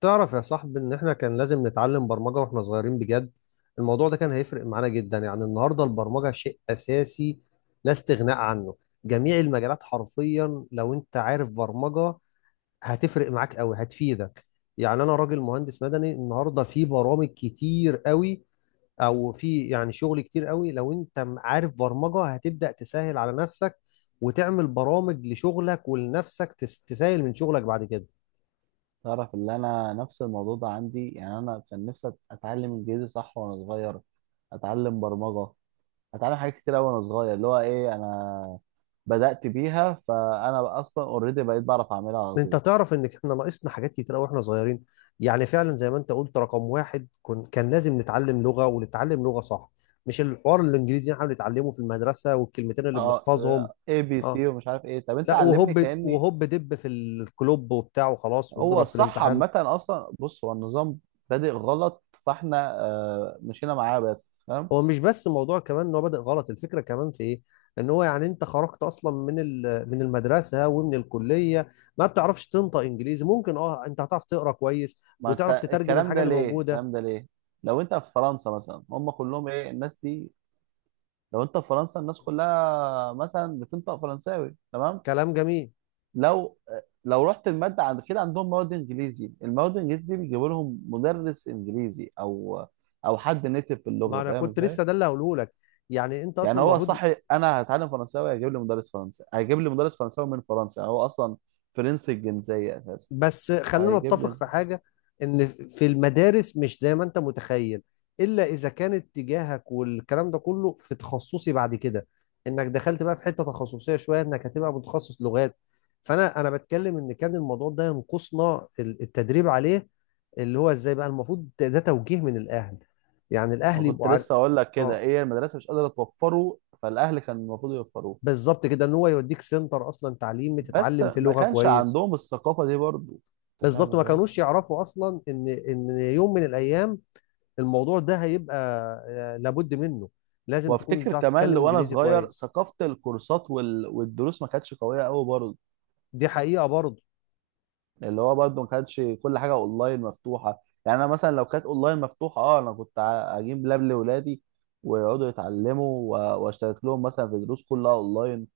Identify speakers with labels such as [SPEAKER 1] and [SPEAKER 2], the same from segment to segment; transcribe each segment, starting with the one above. [SPEAKER 1] تعرف يا صاحبي ان احنا كان لازم نتعلم برمجة واحنا صغيرين بجد. الموضوع ده كان هيفرق معانا جدا، يعني النهاردة البرمجة شيء اساسي لا استغناء عنه. جميع المجالات حرفيا لو انت عارف برمجة هتفرق معاك قوي، هتفيدك. يعني انا راجل مهندس مدني، النهاردة في برامج كتير قوي او في يعني شغل كتير قوي لو انت عارف برمجة هتبدأ تسهل على نفسك وتعمل برامج لشغلك ولنفسك، تسهل من شغلك بعد كده.
[SPEAKER 2] تعرف اللي انا نفس الموضوع ده عندي. يعني انا كان نفسي اتعلم انجليزي صح وانا صغير، اتعلم برمجه، اتعلم حاجات كتير قوي وانا صغير. اللي هو ايه، انا بدات بيها، فانا بقى اصلا اوريدي بقيت بعرف اعملها على
[SPEAKER 1] انت
[SPEAKER 2] طول.
[SPEAKER 1] تعرف ان احنا ناقصنا حاجات كتير قوي واحنا صغيرين. يعني فعلا زي ما انت قلت، رقم واحد كان لازم نتعلم لغه ونتعلم لغه صح، مش الحوار الانجليزي اللي احنا بنتعلمه في المدرسه والكلمتين اللي
[SPEAKER 2] اه،
[SPEAKER 1] بنحفظهم.
[SPEAKER 2] ABC
[SPEAKER 1] اه،
[SPEAKER 2] ومش عارف ايه، طب انت
[SPEAKER 1] لا
[SPEAKER 2] علمني
[SPEAKER 1] وهوب
[SPEAKER 2] كاني.
[SPEAKER 1] وهوب دب في الكلوب وبتاع وخلاص
[SPEAKER 2] هو
[SPEAKER 1] واضرب في
[SPEAKER 2] الصح
[SPEAKER 1] الامتحان.
[SPEAKER 2] عامه، اصلا بص، هو النظام بادئ غلط، فاحنا مشينا معاه، بس فاهم.
[SPEAKER 1] هو مش بس موضوع كمان ان هو بادئ غلط، الفكره كمان في ايه، ان هو يعني انت خرجت اصلا من من المدرسه ومن الكليه ما بتعرفش تنطق انجليزي. ممكن اه انت هتعرف تقرا كويس
[SPEAKER 2] ما
[SPEAKER 1] وتعرف
[SPEAKER 2] انت
[SPEAKER 1] تترجم
[SPEAKER 2] الكلام
[SPEAKER 1] الحاجه
[SPEAKER 2] ده
[SPEAKER 1] اللي
[SPEAKER 2] ليه،
[SPEAKER 1] موجوده.
[SPEAKER 2] الكلام ده ليه؟ لو انت في فرنسا مثلا، هم كلهم ايه الناس دي؟ لو انت في فرنسا الناس كلها مثلا بتنطق فرنساوي، تمام؟
[SPEAKER 1] كلام جميل.
[SPEAKER 2] لو لو رحت الماده عند كده، عندهم مواد انجليزي، المواد الانجليزي دي بيجيبوا لهم مدرس انجليزي او حد نيتف في
[SPEAKER 1] ما
[SPEAKER 2] اللغه،
[SPEAKER 1] انا
[SPEAKER 2] فاهم
[SPEAKER 1] كنت
[SPEAKER 2] ازاي؟
[SPEAKER 1] لسه ده اللي هقوله لك، يعني انت
[SPEAKER 2] يعني
[SPEAKER 1] اصلا
[SPEAKER 2] هو
[SPEAKER 1] المفروض.
[SPEAKER 2] صح. انا هتعلم فرنساوي هيجيب لي مدرس فرنسي، هيجيب لي مدرس فرنساوي من فرنسا، يعني هو اصلا فرنسي الجنسيه اساسا.
[SPEAKER 1] بس خلينا
[SPEAKER 2] هيجيب
[SPEAKER 1] نتفق
[SPEAKER 2] لي
[SPEAKER 1] في حاجه، ان في المدارس مش زي ما انت متخيل الا اذا كان اتجاهك والكلام ده كله في تخصصي بعد كده، انك دخلت بقى في حته تخصصيه شويه انك هتبقى متخصص لغات. فانا بتكلم ان كان الموضوع ده ينقصنا التدريب عليه، اللي هو ازاي بقى المفروض. ده توجيه من الاهل، يعني
[SPEAKER 2] ما
[SPEAKER 1] الاهل
[SPEAKER 2] كنت
[SPEAKER 1] يبقوا عارف.
[SPEAKER 2] لسه اقول لك كده،
[SPEAKER 1] اه،
[SPEAKER 2] ايه، المدرسه مش قادره توفره، فالاهل كان المفروض يوفروه.
[SPEAKER 1] بالظبط كده، ان هو يوديك سنتر اصلا تعليمي
[SPEAKER 2] بس
[SPEAKER 1] تتعلم فيه
[SPEAKER 2] ما
[SPEAKER 1] لغه
[SPEAKER 2] كانش
[SPEAKER 1] كويس.
[SPEAKER 2] عندهم الثقافه دي برضو، انت فاهم
[SPEAKER 1] بالظبط، ما
[SPEAKER 2] ازاي.
[SPEAKER 1] كانوش يعرفوا اصلا ان يوم من الايام الموضوع ده هيبقى آه، لابد منه. لازم تكون
[SPEAKER 2] وافتكر
[SPEAKER 1] بتعرف
[SPEAKER 2] كمان
[SPEAKER 1] تتكلم
[SPEAKER 2] وانا
[SPEAKER 1] انجليزي
[SPEAKER 2] صغير
[SPEAKER 1] كويس.
[SPEAKER 2] ثقافه الكورسات والدروس ما كانتش قويه قوي برضه.
[SPEAKER 1] دي حقيقة برضه.
[SPEAKER 2] اللي هو برضه ما كانتش كل حاجه اونلاين مفتوحه. يعني انا مثلا لو كانت اونلاين مفتوحه، اه، انا كنت اجيب لاب لاولادي ويقعدوا يتعلموا، واشترك لهم مثلا في دروس كلها اونلاين.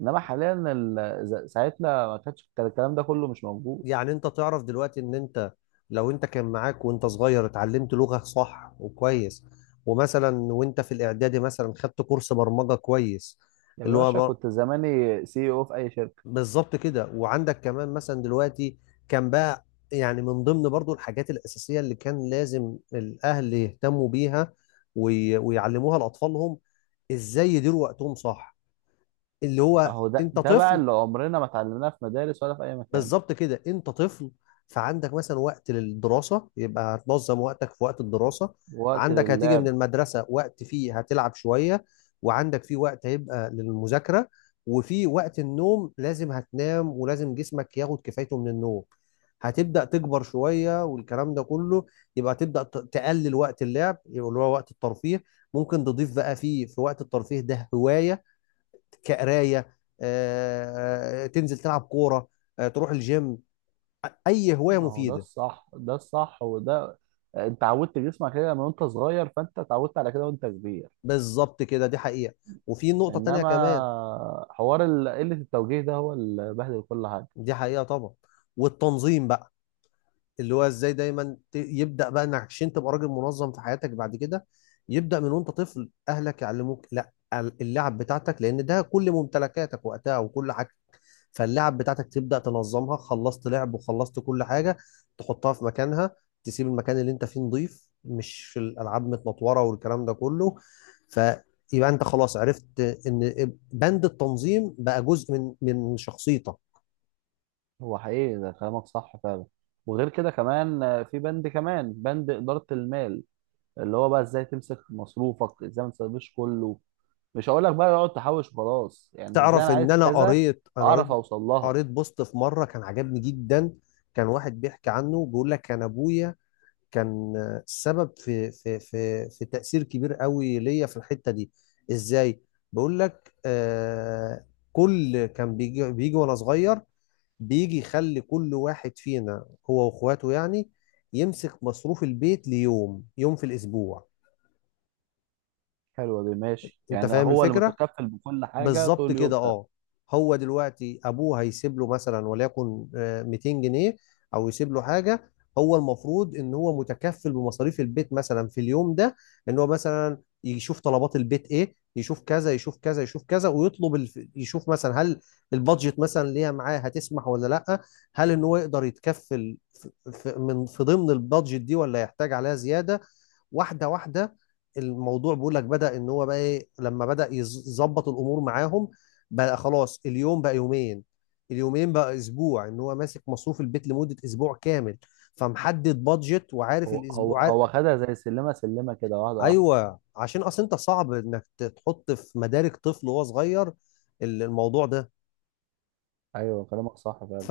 [SPEAKER 2] انما حاليا ساعتنا ما كانش كان الكلام ده كله مش موجود.
[SPEAKER 1] يعني انت تعرف دلوقتي ان انت لو انت كان معاك وانت صغير اتعلمت لغة صح وكويس، ومثلا وانت في الاعدادي مثلا خدت كورس برمجة كويس،
[SPEAKER 2] يا
[SPEAKER 1] اللي
[SPEAKER 2] باشا
[SPEAKER 1] هو
[SPEAKER 2] كنت زماني CEO في اي شركه.
[SPEAKER 1] بالظبط كده، وعندك كمان مثلا دلوقتي كان بقى، يعني من ضمن برضو الحاجات الأساسية اللي كان لازم الأهل يهتموا بيها ويعلموها لأطفالهم، إزاي يديروا وقتهم صح. اللي هو
[SPEAKER 2] اهو ده
[SPEAKER 1] أنت
[SPEAKER 2] ده بقى
[SPEAKER 1] طفل،
[SPEAKER 2] اللي عمرنا ما اتعلمناه في مدارس ولا في اي مكان.
[SPEAKER 1] بالظبط كده، انت طفل، فعندك مثلا وقت للدراسه، يبقى هتنظم وقتك في وقت الدراسه.
[SPEAKER 2] وقت
[SPEAKER 1] عندك هتيجي من
[SPEAKER 2] لله.
[SPEAKER 1] المدرسه وقت فيه هتلعب شويه، وعندك فيه وقت هيبقى للمذاكره، وفي وقت النوم لازم هتنام ولازم جسمك ياخد كفايته من النوم. هتبدا تكبر شويه والكلام ده كله، يبقى تبدا تقلل وقت اللعب، يبقى اللي هو وقت الترفيه. ممكن تضيف بقى فيه، في وقت الترفيه ده، هوايه كقرايه، آه، تنزل تلعب كوره، آه، تروح الجيم، اي هوايه
[SPEAKER 2] ما هو ده
[SPEAKER 1] مفيده.
[SPEAKER 2] الصح، ده الصح. وده انت عودت جسمك كده من وانت صغير، فانت اتعودت على كده وانت كبير.
[SPEAKER 1] بالظبط كده، دي حقيقه. وفي نقطه تانية
[SPEAKER 2] انما
[SPEAKER 1] كمان،
[SPEAKER 2] حوار قلة التوجيه ده هو اللي بهدل كل حاجة.
[SPEAKER 1] دي حقيقه طبعا، والتنظيم بقى، اللي هو ازاي دايما يبدا بقى انك عشان تبقى راجل منظم في حياتك بعد كده يبدا من وانت طفل. اهلك يعلموك لا اللعب بتاعتك لان ده كل ممتلكاتك وقتها وكل حاجه، فاللعب بتاعتك تبدأ تنظمها، خلصت لعب وخلصت كل حاجة تحطها في مكانها، تسيب المكان اللي انت فيه نظيف، مش الألعاب متنطورة والكلام ده كله. فيبقى انت خلاص عرفت ان بند التنظيم بقى جزء من شخصيتك.
[SPEAKER 2] هو حقيقي ده، كلامك صح فعلا. وغير كده كمان، في بند كمان، بند إدارة المال، اللي هو بقى ازاي تمسك مصروفك، ازاي ما تسيبش كله. مش هقول لك بقى اقعد تحوش وخلاص، يعني ازاي
[SPEAKER 1] تعرف
[SPEAKER 2] انا
[SPEAKER 1] ان
[SPEAKER 2] عايز
[SPEAKER 1] انا
[SPEAKER 2] كذا
[SPEAKER 1] قريت أنا قريت،
[SPEAKER 2] اعرف اوصل لها.
[SPEAKER 1] قريت بوست في مرة كان عجبني جدا. كان واحد بيحكي عنه، بيقول لك كان ابويا كان السبب في تأثير كبير قوي ليا في الحتة دي. ازاي؟ بقول لك آه، كان بيجي وانا صغير، بيجي يخلي كل واحد فينا هو واخواته يعني يمسك مصروف البيت ليوم، يوم في الاسبوع.
[SPEAKER 2] حلوه دي، ماشي،
[SPEAKER 1] انت
[SPEAKER 2] يعني
[SPEAKER 1] فاهم
[SPEAKER 2] هو اللي
[SPEAKER 1] الفكرة؟
[SPEAKER 2] متكفل بكل حاجه طول
[SPEAKER 1] بالظبط كده،
[SPEAKER 2] اليوم.
[SPEAKER 1] اه. هو دلوقتي ابوه هيسيب له مثلا، وليكن آه، 200 جنيه، او يسيب له حاجه. هو المفروض ان هو متكفل بمصاريف البيت مثلا في اليوم ده، ان هو مثلا يشوف طلبات البيت ايه، يشوف كذا يشوف كذا يشوف كذا، يشوف مثلا هل البادجت مثلا اللي هي معاه هتسمح ولا لا، هل ان هو يقدر يتكفل في ضمن البادجت دي ولا يحتاج عليها زياده. واحده واحده، الموضوع بيقول لك بدأ ان هو بقى ايه، لما بدأ يظبط الامور معاهم بقى خلاص، اليوم بقى يومين، اليومين بقى اسبوع، ان هو ماسك مصروف البيت لمدة اسبوع كامل. فمحدد بادجت وعارف
[SPEAKER 2] هو هو هو خدها زي سلمه سلمه كده، واحده واحده.
[SPEAKER 1] ايوه، عشان اصل انت صعب انك تحط في مدارك طفل وهو صغير الموضوع ده.
[SPEAKER 2] ايوه، كلامك صح فعلا.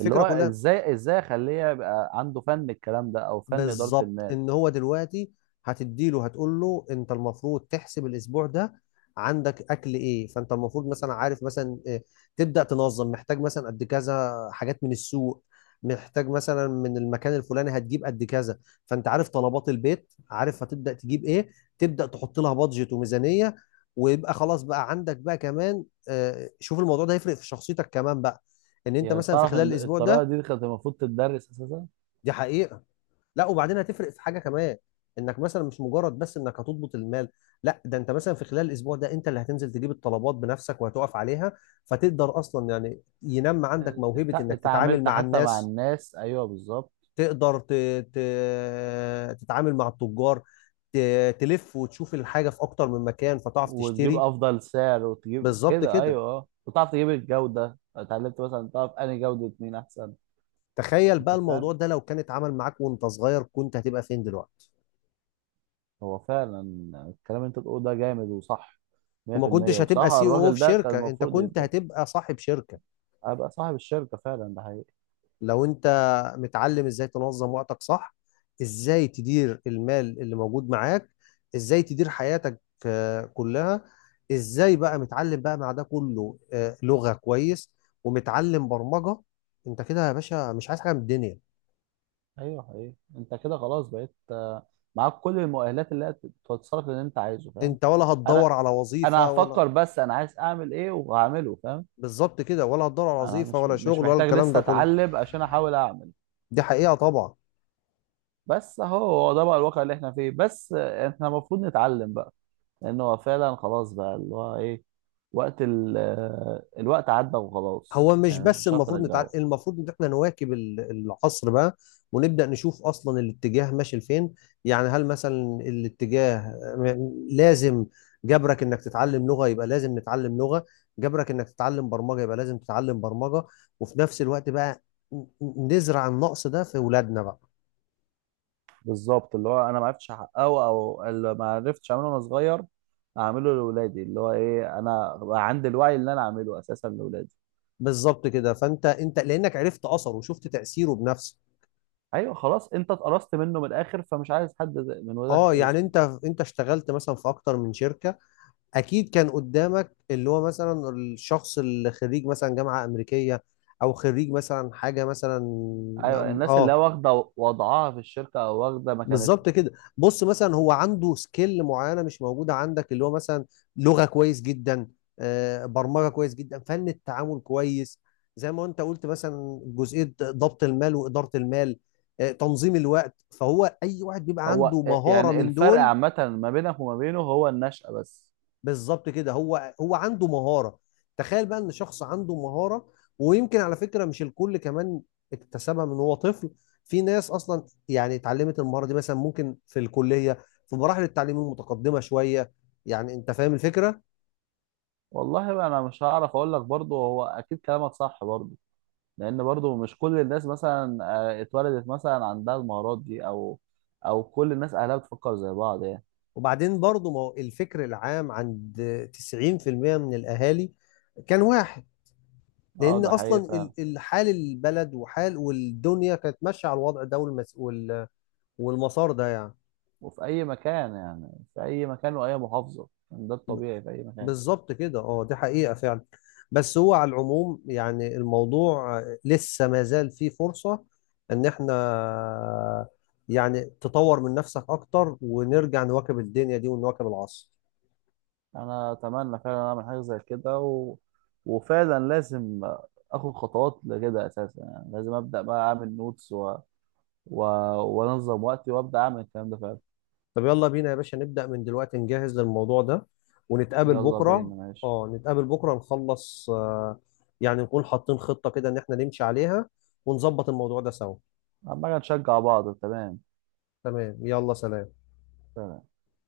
[SPEAKER 2] اللي هو
[SPEAKER 1] كلها،
[SPEAKER 2] ازاي اخليه يبقى عنده فن الكلام ده او فن اداره
[SPEAKER 1] بالظبط،
[SPEAKER 2] المال.
[SPEAKER 1] ان هو دلوقتي هتديله، هتقول له انت المفروض تحسب الاسبوع ده عندك اكل ايه، فانت المفروض مثلا عارف مثلا إيه، تبدا تنظم، محتاج مثلا قد كذا حاجات من السوق، محتاج مثلا من المكان الفلاني هتجيب قد كذا. فانت عارف طلبات البيت، عارف هتبدا تجيب ايه، تبدا تحط لها بادجت وميزانيه. ويبقى خلاص بقى عندك بقى كمان آه، شوف الموضوع ده هيفرق في شخصيتك كمان بقى، ان انت
[SPEAKER 2] يعني
[SPEAKER 1] مثلا في
[SPEAKER 2] تعرف
[SPEAKER 1] خلال
[SPEAKER 2] ان
[SPEAKER 1] الاسبوع
[SPEAKER 2] الطريقه
[SPEAKER 1] ده.
[SPEAKER 2] دي كانت المفروض تدرس اساسا.
[SPEAKER 1] دي حقيقة. لا وبعدين هتفرق في حاجه كمان، انك مثلا مش مجرد بس انك هتضبط المال، لا، ده انت مثلا في خلال الاسبوع ده انت اللي هتنزل تجيب الطلبات بنفسك وهتقف عليها، فتقدر اصلا يعني ينمى عندك موهبه انك تتعامل
[SPEAKER 2] اتعاملت
[SPEAKER 1] مع
[SPEAKER 2] حتى مع
[SPEAKER 1] الناس.
[SPEAKER 2] الناس، ايوه بالظبط.
[SPEAKER 1] تقدر ت... ت... تتعامل مع التجار، ت... تلف وتشوف الحاجه في اكتر من مكان فتعرف
[SPEAKER 2] وتجيب
[SPEAKER 1] تشتري.
[SPEAKER 2] افضل سعر وتجيب
[SPEAKER 1] بالظبط
[SPEAKER 2] كده،
[SPEAKER 1] كده.
[SPEAKER 2] ايوه اه، وتعرف تجيب الجوده، اتعلمت مثلا تعرف انهي جوده مين احسن.
[SPEAKER 1] تخيل بقى
[SPEAKER 2] انت فاهم.
[SPEAKER 1] الموضوع ده لو كان اتعمل معاك وانت صغير كنت هتبقى فين دلوقتي؟
[SPEAKER 2] هو فعلا الكلام اللي انت بتقوله ده جامد وصح
[SPEAKER 1] وما
[SPEAKER 2] 100%.
[SPEAKER 1] كنتش هتبقى
[SPEAKER 2] وبصراحه
[SPEAKER 1] سي او
[SPEAKER 2] الراجل
[SPEAKER 1] في
[SPEAKER 2] ده كان
[SPEAKER 1] شركه، انت
[SPEAKER 2] المفروض
[SPEAKER 1] كنت هتبقى صاحب شركه.
[SPEAKER 2] ابقى صاحب الشركه، فعلا ده حقيقي.
[SPEAKER 1] لو انت متعلم ازاي تنظم وقتك صح، ازاي تدير المال اللي موجود معاك، ازاي تدير حياتك، آه، كلها، ازاي بقى متعلم بقى مع ده كله آه، لغة كويس ومتعلم برمجة، انت كده يا باشا مش عايز حاجة من الدنيا.
[SPEAKER 2] ايوه حقيقي، انت كده خلاص بقيت، معاك كل المؤهلات اللي هي تتصرف اللي انت عايزه، فاهم.
[SPEAKER 1] انت ولا هتدور
[SPEAKER 2] انا
[SPEAKER 1] على
[SPEAKER 2] انا
[SPEAKER 1] وظيفة ولا،
[SPEAKER 2] هفكر بس انا عايز اعمل ايه، وهعمله، فاهم.
[SPEAKER 1] بالظبط كده، ولا هتدور على
[SPEAKER 2] انا
[SPEAKER 1] وظيفة
[SPEAKER 2] مش
[SPEAKER 1] ولا
[SPEAKER 2] مش
[SPEAKER 1] شغل ولا
[SPEAKER 2] محتاج
[SPEAKER 1] الكلام ده
[SPEAKER 2] لسه
[SPEAKER 1] كله.
[SPEAKER 2] اتعلم عشان احاول اعمل.
[SPEAKER 1] دي حقيقة طبعا.
[SPEAKER 2] بس اهو، هو ده بقى الواقع اللي احنا فيه. بس احنا المفروض نتعلم بقى، لان هو فعلا خلاص، بقى اللي هو ايه، وقت ال... آه، الوقت عدى وخلاص،
[SPEAKER 1] هو مش
[SPEAKER 2] يعني مش
[SPEAKER 1] بس
[SPEAKER 2] مش هتعرف
[SPEAKER 1] المفروض نتعلم،
[SPEAKER 2] ترجعه.
[SPEAKER 1] المفروض ان احنا نواكب العصر بقى، ونبدا نشوف اصلا الاتجاه ماشي لفين. يعني هل مثلا الاتجاه لازم، جبرك انك تتعلم لغه يبقى لازم نتعلم لغه، جبرك انك تتعلم برمجه يبقى لازم تتعلم برمجه. وفي نفس الوقت بقى ن- نزرع النقص ده في اولادنا بقى.
[SPEAKER 2] بالظبط. اللي هو انا ما عرفتش احققه، او اللي ما عرفتش اعمله وانا صغير، اعمله لاولادي. اللي هو ايه، انا بقى عندي الوعي اللي انا اعمله اساسا لاولادي.
[SPEAKER 1] بالظبط كده، فانت لانك عرفت اثره وشفت تاثيره بنفسك.
[SPEAKER 2] ايوه خلاص، انت اتقرصت منه من الاخر، فمش عايز حد من ولادك
[SPEAKER 1] اه،
[SPEAKER 2] يتقرص
[SPEAKER 1] يعني
[SPEAKER 2] منه.
[SPEAKER 1] انت اشتغلت مثلا في اكتر من شركه، اكيد كان قدامك اللي هو مثلا الشخص اللي خريج مثلا جامعه امريكيه، او خريج مثلا حاجه مثلا.
[SPEAKER 2] ايوه، الناس اللي
[SPEAKER 1] اه،
[SPEAKER 2] هي واخده وضعها في الشركه او واخده مكانتها.
[SPEAKER 1] بالظبط كده. بص، مثلا هو عنده سكيل معينه مش موجوده عندك، اللي هو مثلا لغه كويس جدا، آه، برمجه كويس جدا، فن التعامل كويس، زي ما انت قلت مثلا جزئيه ضبط المال واداره المال، آه، تنظيم الوقت. فهو اي واحد بيبقى عنده
[SPEAKER 2] هو
[SPEAKER 1] مهاره
[SPEAKER 2] يعني
[SPEAKER 1] من
[SPEAKER 2] الفرق
[SPEAKER 1] دول،
[SPEAKER 2] عامه ما بينك وما بينه هو النشأة بس.
[SPEAKER 1] بالظبط كده، هو هو عنده مهارة. تخيل بقى ان شخص عنده مهارة، ويمكن على فكرة مش الكل كمان اكتسبها من هو طفل، في ناس اصلا يعني اتعلمت المهارة دي مثلا ممكن في الكلية في مراحل التعليم المتقدمة شوية. يعني انت فاهم الفكرة.
[SPEAKER 2] والله انا مش هعرف اقول لك برضه، هو اكيد كلامك صح برضه. لان برضو مش كل الناس مثلا، اتولدت مثلا عندها المهارات دي، او كل الناس اهلها بتفكر زي بعض يعني.
[SPEAKER 1] وبعدين برضو ما هو الفكر العام عند 90% من الاهالي كان واحد،
[SPEAKER 2] اه،
[SPEAKER 1] لان
[SPEAKER 2] ده حقيقي
[SPEAKER 1] اصلا
[SPEAKER 2] فعلا.
[SPEAKER 1] الحال البلد وحال والدنيا كانت ماشية على الوضع ده والمسار ده يعني.
[SPEAKER 2] وفي اي مكان يعني، في اي مكان واي محافظه يعني، ده الطبيعي في اي مكان.
[SPEAKER 1] بالظبط كده، اه، دي حقيقة فعلا. بس هو على العموم يعني الموضوع لسه ما زال فيه فرصة ان احنا يعني تطور من نفسك اكتر، ونرجع نواكب الدنيا دي ونواكب العصر.
[SPEAKER 2] انا اتمنى فعلا اعمل حاجه زي كده، وفعلا لازم اخد خطوات لكده اساسا. يعني لازم ابدا بقى اعمل نوتس، و... وانظم وقتي، وابدا اعمل الكلام ده فعلا.
[SPEAKER 1] طب يلا بينا يا باشا نبدأ من دلوقتي نجهز للموضوع ده ونتقابل
[SPEAKER 2] يلا
[SPEAKER 1] بكرة.
[SPEAKER 2] بينا، ماشي.
[SPEAKER 1] اه، نتقابل بكرة، نخلص آه، يعني نكون حاطين خطة كده ان احنا نمشي عليها، ونظبط الموضوع ده سوا.
[SPEAKER 2] عمال نشجع بعض، تمام.
[SPEAKER 1] تمام، يلا سلام.